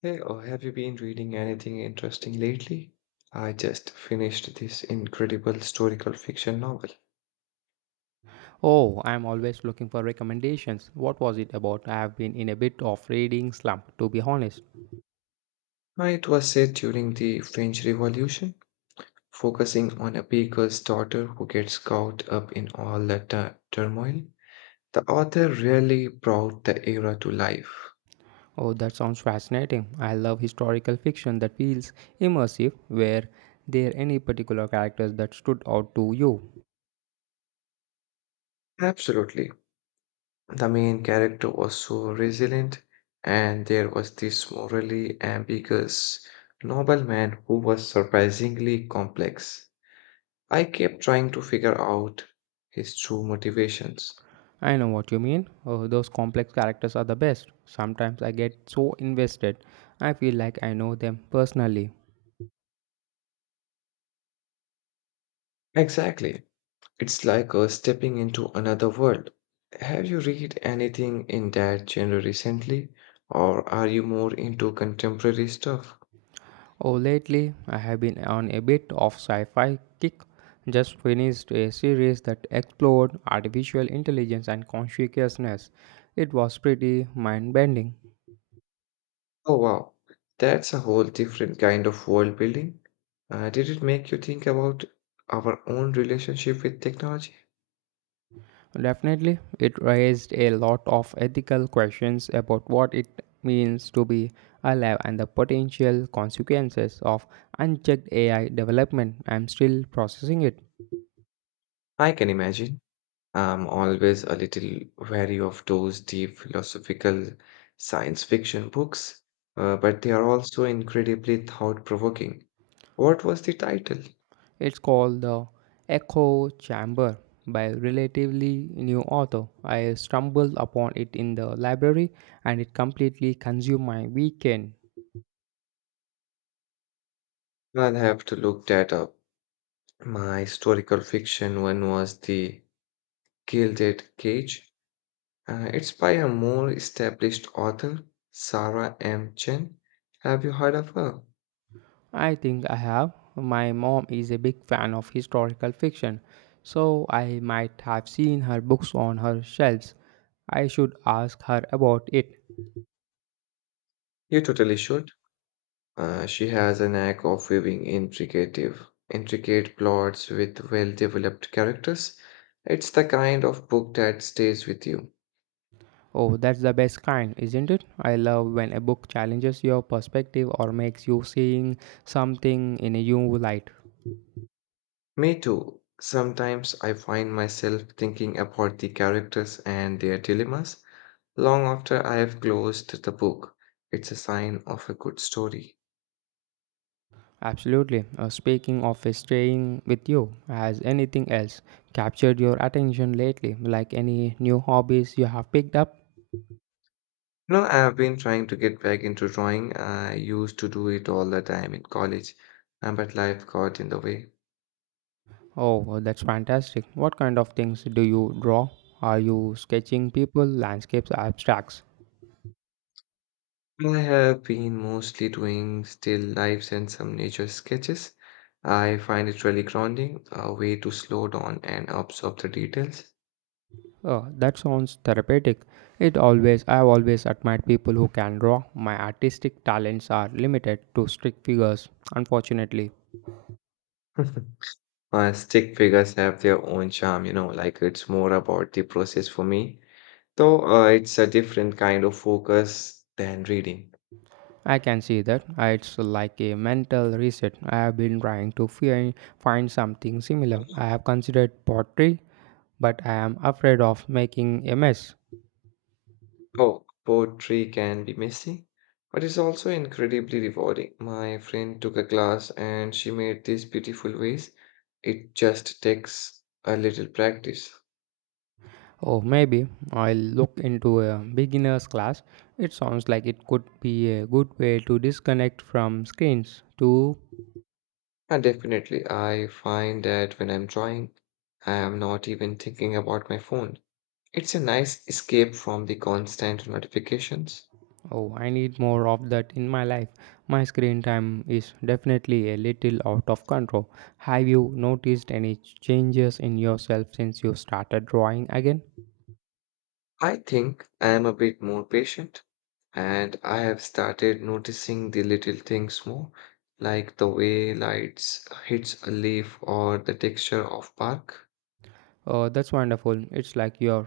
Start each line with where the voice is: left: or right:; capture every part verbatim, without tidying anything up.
left: Hey, oh, have you been reading anything interesting lately? I just finished this incredible historical fiction novel.
right: Oh, I'm always looking for recommendations. What was it about? I have been in a bit of reading slump, to be honest.
left: Uh, It was set during the French Revolution, focusing on a baker's daughter who gets caught up in all the tu- turmoil. The author really brought the era to life.
right: Oh, that sounds fascinating. I love historical fiction that feels immersive. Were there any particular characters that stood out to you?
left: Absolutely. The main character was so resilient, and there was this morally ambiguous nobleman who was surprisingly complex. I kept trying to figure out his true motivations.
right: I know what you mean. Oh, those complex characters are the best. Sometimes I get so invested, I feel like I know them personally.
left: Exactly. It's like uh, stepping into another world. Have you read anything in that genre recently, or are you more into contemporary stuff?
right: Oh, lately I have been on a bit of sci-fi kick. Just finished a series that explored artificial intelligence and consciousness. It was pretty mind-bending.
left: Oh, wow. That's a whole different kind of world building. Uh, did it make you think about our own relationship with technology?
right: Definitely, it raised a lot of ethical questions about what it means to be alive and the potential consequences of unchecked A I development. I'm still processing it.
left: I can imagine. I'm always a little wary of those deep philosophical science fiction books, uh, but they are also incredibly thought-provoking. What was the title?
right: It's called The Echo Chamber by relatively new author. I stumbled upon it in the library and it completely consumed my weekend.
left: I'll have to look that up. My historical fiction one was The Gilded Cage. Uh, it's by a more established author, Sarah M. Chen. Have you heard of her?
right: I think I have. My mom is a big fan of historical fiction, so I might have seen her books on her shelves. I should ask her about it.
left: You totally should. Uh, she has a knack of weaving intricate, intricate plots with well developed characters. It's the kind of book that stays with you.
right: Oh, that's the best kind, isn't it? I love when a book challenges your perspective or makes you seeing something in a new light.
left: Me too. Sometimes I find myself thinking about the characters and their dilemmas long after I have closed the book. It's a sign of a good story.
right: Absolutely. Uh, speaking of staying with you, has anything else captured your attention lately? Like any new hobbies you have picked up?
left: You know, I've been trying to get back into drawing. I used to do it all the time in college, uh, but life got in the way.
right: Oh, well, that's fantastic. What kind of things do you draw? Are you sketching people, landscapes, abstracts?
left: I have been mostly doing still lifes and some nature sketches. I find it really grounding, a way to slow down and absorb the details.
right: Oh, that sounds therapeutic. It always I've always admired people who can draw. My artistic talents are limited to strict figures, unfortunately.
left: Uh, stick figures have their own charm, you know, like it's more about the process for me. Though uh, it's a different kind of focus than reading.
right: I can see that. Uh, It's like a mental reset. I have been trying to fi- find something similar. I have considered pottery, but I am afraid of making a mess.
left: Oh, poetry can be messy, but it's also incredibly rewarding. My friend took a class and she made these beautiful ways. It just takes a little practice.
right: Or maybe I'll look into a beginner's class. It sounds like it could be a good way to disconnect from screens too.
left: And definitely, I find that when I'm drawing, I am not even thinking about my phone. It's a nice escape from the constant notifications.
right: Oh, I need more of that in my life. My screen time is definitely a little out of control. Have you noticed any changes in yourself since you started drawing again?
left: I think I am a bit more patient and I have started noticing the little things more, like the way lights hits a leaf or the texture of bark.
right: Oh, that's wonderful. It's like you're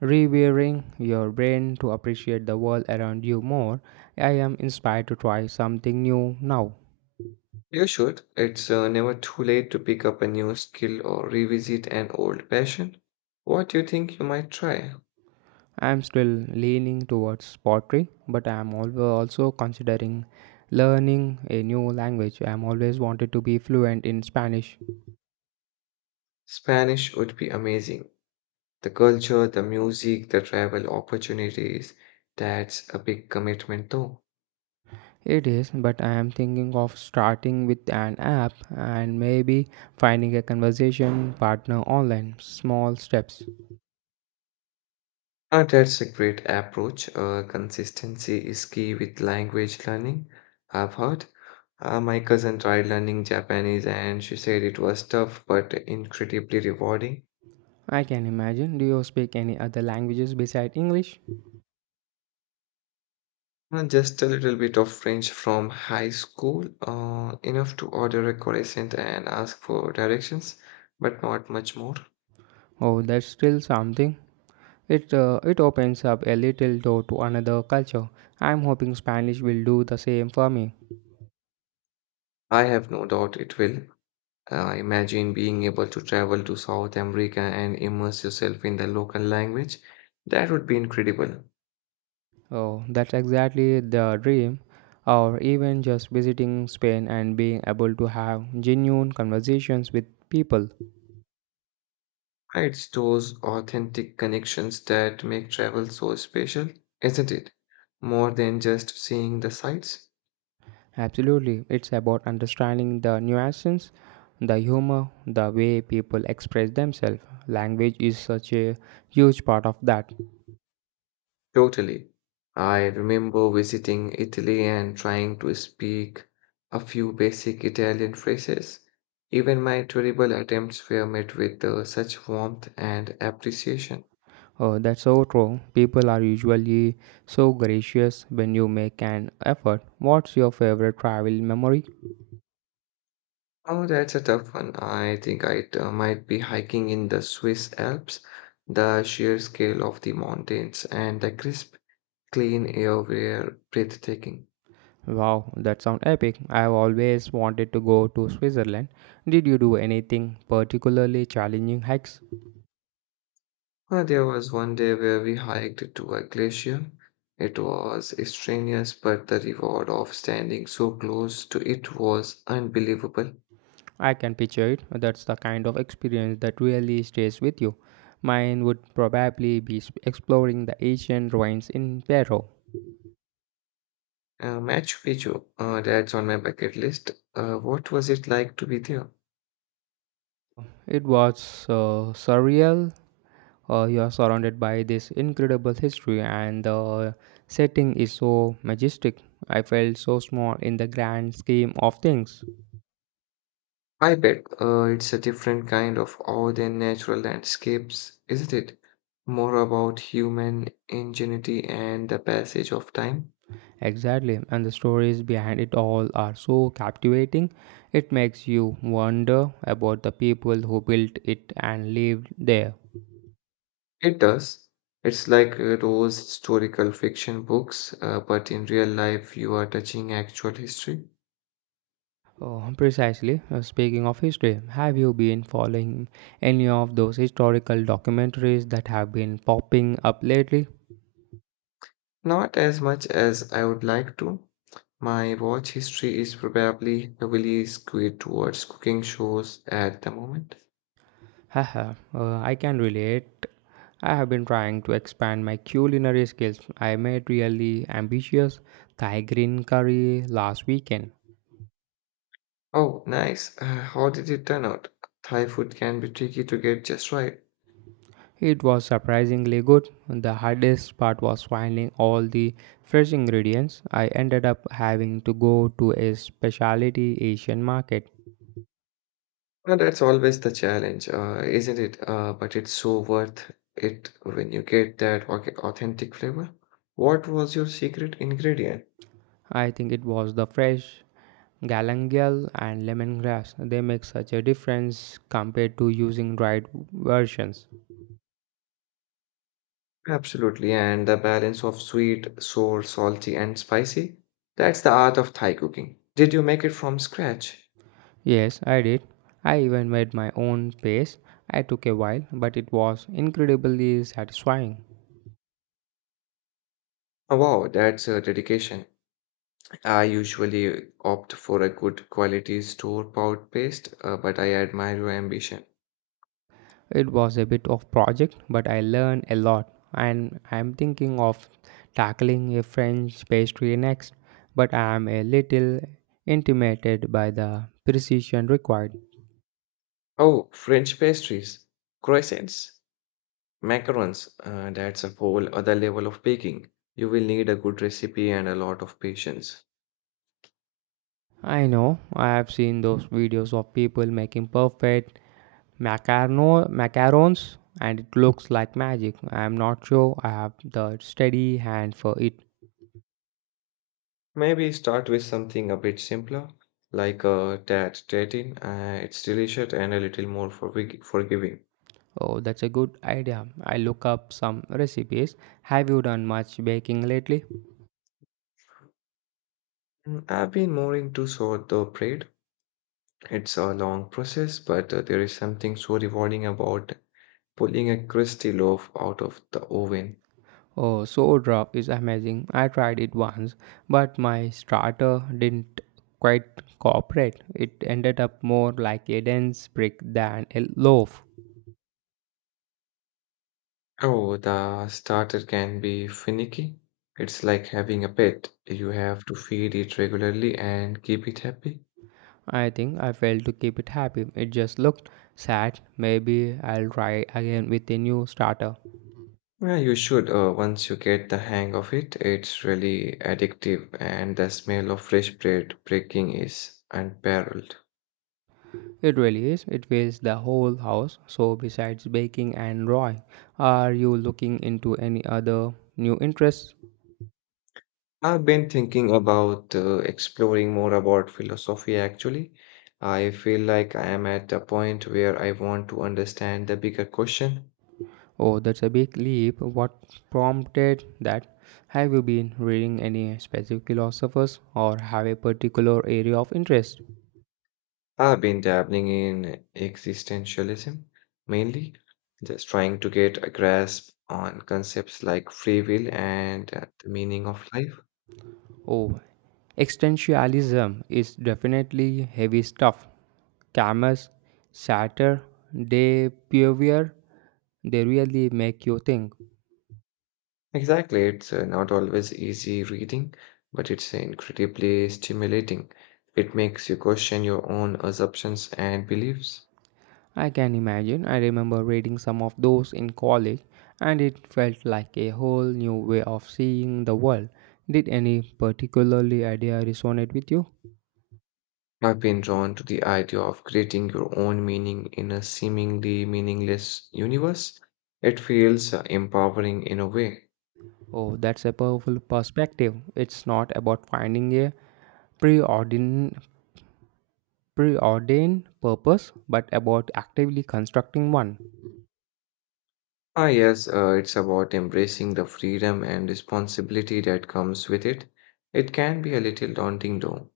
right: rewiring your brain to appreciate the world around you more. I am inspired to try something new now.
left: You should. It's uh, never too late to pick up a new skill or revisit an old passion. What do you think you might try?
right: I am still leaning towards pottery, but I am al- also considering learning a new language. I am always wanted to be fluent in Spanish.
left: Spanish would be amazing. The culture, the music, the travel opportunities. That's a big commitment though.
right: It is, but I am thinking of starting with an app and maybe finding a conversation partner online. Small steps.
left: Uh, that's a great approach. Uh, consistency is key with language learning. I've heard. Uh, my cousin tried learning Japanese and she said it was tough but incredibly rewarding.
right: I can imagine. Do you speak any other languages besides English?
left: Uh, just a little bit of French from high school, uh, enough to order a croissant and ask for directions, but not much more.
right: Oh, that's still something. It uh, it opens up a little door to another culture. I'm hoping Spanish will do the same for me.
left: I have no doubt it will. Uh, imagine being able to travel to South America and immerse yourself in the local language. That would be incredible.
right: Oh, that's exactly the dream. Or even just visiting Spain and being able to have genuine conversations with people.
left: Right, it's those authentic connections that make travel so special, isn't it? More than just seeing the sights.
right: Absolutely, it's about understanding the nuances, the humor, the way people express themselves. Language is such a huge part of that.
left: Totally. I remember visiting Italy and trying to speak a few basic Italian phrases. Even my terrible attempts were met with uh, such warmth and appreciation.
right: Oh, that's so true. People are usually so gracious when you make an effort. What's your favorite travel memory?
left: Oh, that's a tough one. I think I uh, might be hiking in the Swiss Alps. The sheer scale of the mountains and the crisp clean air were breathtaking.
right: Wow, that sounds epic. I've always wanted to go to Switzerland. Did you do anything particularly challenging hikes?
left: Uh, there was one day where we hiked to a glacier. It was strenuous, but the reward of standing so close to it was unbelievable.
right: I can picture it. That's the kind of experience that really stays with you. Mine would probably be s- exploring the ancient ruins in Peru.
left: Uh, Machu Picchu, uh, that's on my bucket list. Uh, what was it like to be there?
right: It was uh, surreal, uh, you are surrounded by this incredible history and the setting is so majestic. I felt so small in the grand scheme of things.
left: I bet uh, it's a different kind of awe than natural landscapes, isn't it? More about human ingenuity and the passage of time.
right: Exactly, and the stories behind it all are so captivating. It makes you wonder about the people who built it and lived there.
left: It does. It's like uh, those historical fiction books, uh, but in real life, you are touching actual history.
right: Oh, precisely. Uh, Speaking of history, have you been following any of those historical documentaries that have been popping up lately?
left: Not as much as I would like to. My watch history is probably heavily skewed towards cooking shows at the moment.
right: Haha, uh, I can relate. I have been trying to expand my culinary skills. I made really ambitious Thai green curry last weekend.
left: Oh, nice. Uh, how did it turn out? Thai food can be tricky to get just right.
right: It was surprisingly good. The hardest part was finding all the fresh ingredients. I ended up having to go to a specialty Asian market.
left: And that's always the challenge, uh, isn't it? Uh, but it's so worth it when you get that au- authentic flavor. What was your secret ingredient?
right: I think it was the fresh galangal and lemongrass. They make such a difference compared to using dried versions.
left: Absolutely, and the balance of sweet, sour, salty, and spicy. That's the art of Thai cooking. Did you make it from scratch?
right: Yes, I did. I even made my own pace. I took a while, but it was incredibly satisfying.
left: Oh, wow, that's a dedication. I usually opt for a good quality store-bought paste, uh, but I admire your ambition.
right: It was a bit of project, but I learned a lot. And I'm thinking of tackling a French pastry next, but I am a little intimidated by the precision required.
left: Oh, French pastries, croissants. Macarons, uh, that's a whole other level of baking. You will need a good recipe and a lot of patience.
right: I know I have seen those videos of people making perfect macarno macarons and it looks like magic. I am not sure I have the steady hand for it.
left: Maybe start with something a bit simpler, like a tart tatin. Uh, it's delicious and a little more forgi- forgiving.
right: Oh, that's a good idea. I look up some recipes. Have you done much baking lately?
left: Mm, I've been more into sort the bread. It's a long process, but uh, there is something so rewarding about pulling a crusty loaf out of the oven.
right: Oh, sourdough is amazing. I tried it once, but my starter didn't quite cooperate. It ended up more like a dense brick than a loaf.
left: Oh, the starter can be finicky. It's like having a pet. You have to feed it regularly and keep it happy.
right: I think I failed to keep it happy. It just looked sad. Maybe I'll try again with a new starter.
left: Yeah, you should. Uh, once you get the hang of it, it's really addictive, and the smell of fresh bread breaking is unparalleled.
right: It really is. It fills the whole house. So, besides baking and drawing, are you looking into any other new interests?
left: I've been thinking about uh, exploring more about philosophy actually. I feel like I am at a point where I want to understand the bigger question.
right: Oh, that's a big leap. What prompted that? Have you been reading any specific philosophers or have a particular area of interest?
left: I've been dabbling in existentialism mainly, just trying to get a grasp on concepts like free will and uh, the meaning of life.
right: Oh, existentialism is definitely heavy stuff. Camus, Sartre, De Puyver, they really make you think.
left: Exactly, it's uh, not always easy reading, but it's incredibly stimulating. It makes you question your own assumptions and beliefs.
right: I can imagine. I remember reading some of those in college, and it felt like a whole new way of seeing the world. Did any particularly idea resonate with you?
left: I've been drawn to the idea of creating your own meaning in a seemingly meaningless universe. It feels uh, empowering in a way.
right: Oh, that's a powerful perspective. It's not about finding a preordained, preordained purpose, but about actively constructing one.
left: Ah, yes, uh, it's about embracing the freedom and responsibility that comes with it. It can be a little daunting, though.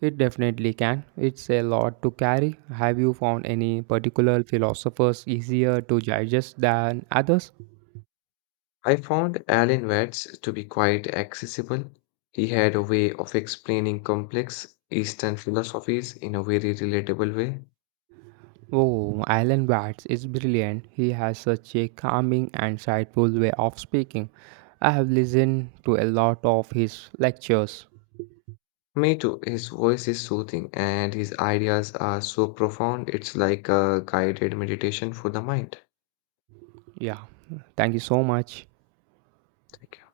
right: It definitely can. It's a lot to carry. Have you found any particular philosophers easier to digest than others?
left: I found Alan Watts to be quite accessible. He had a way of explaining complex Eastern philosophies in a very relatable way.
right: Oh, Alan Watts is brilliant. He has such a calming and insightful way of speaking. I have listened to a lot of his lectures.
left: Me too, his voice is soothing and his ideas are so profound, it's like a guided meditation for the mind.
right: Yeah, thank you so much.
left: Thank you.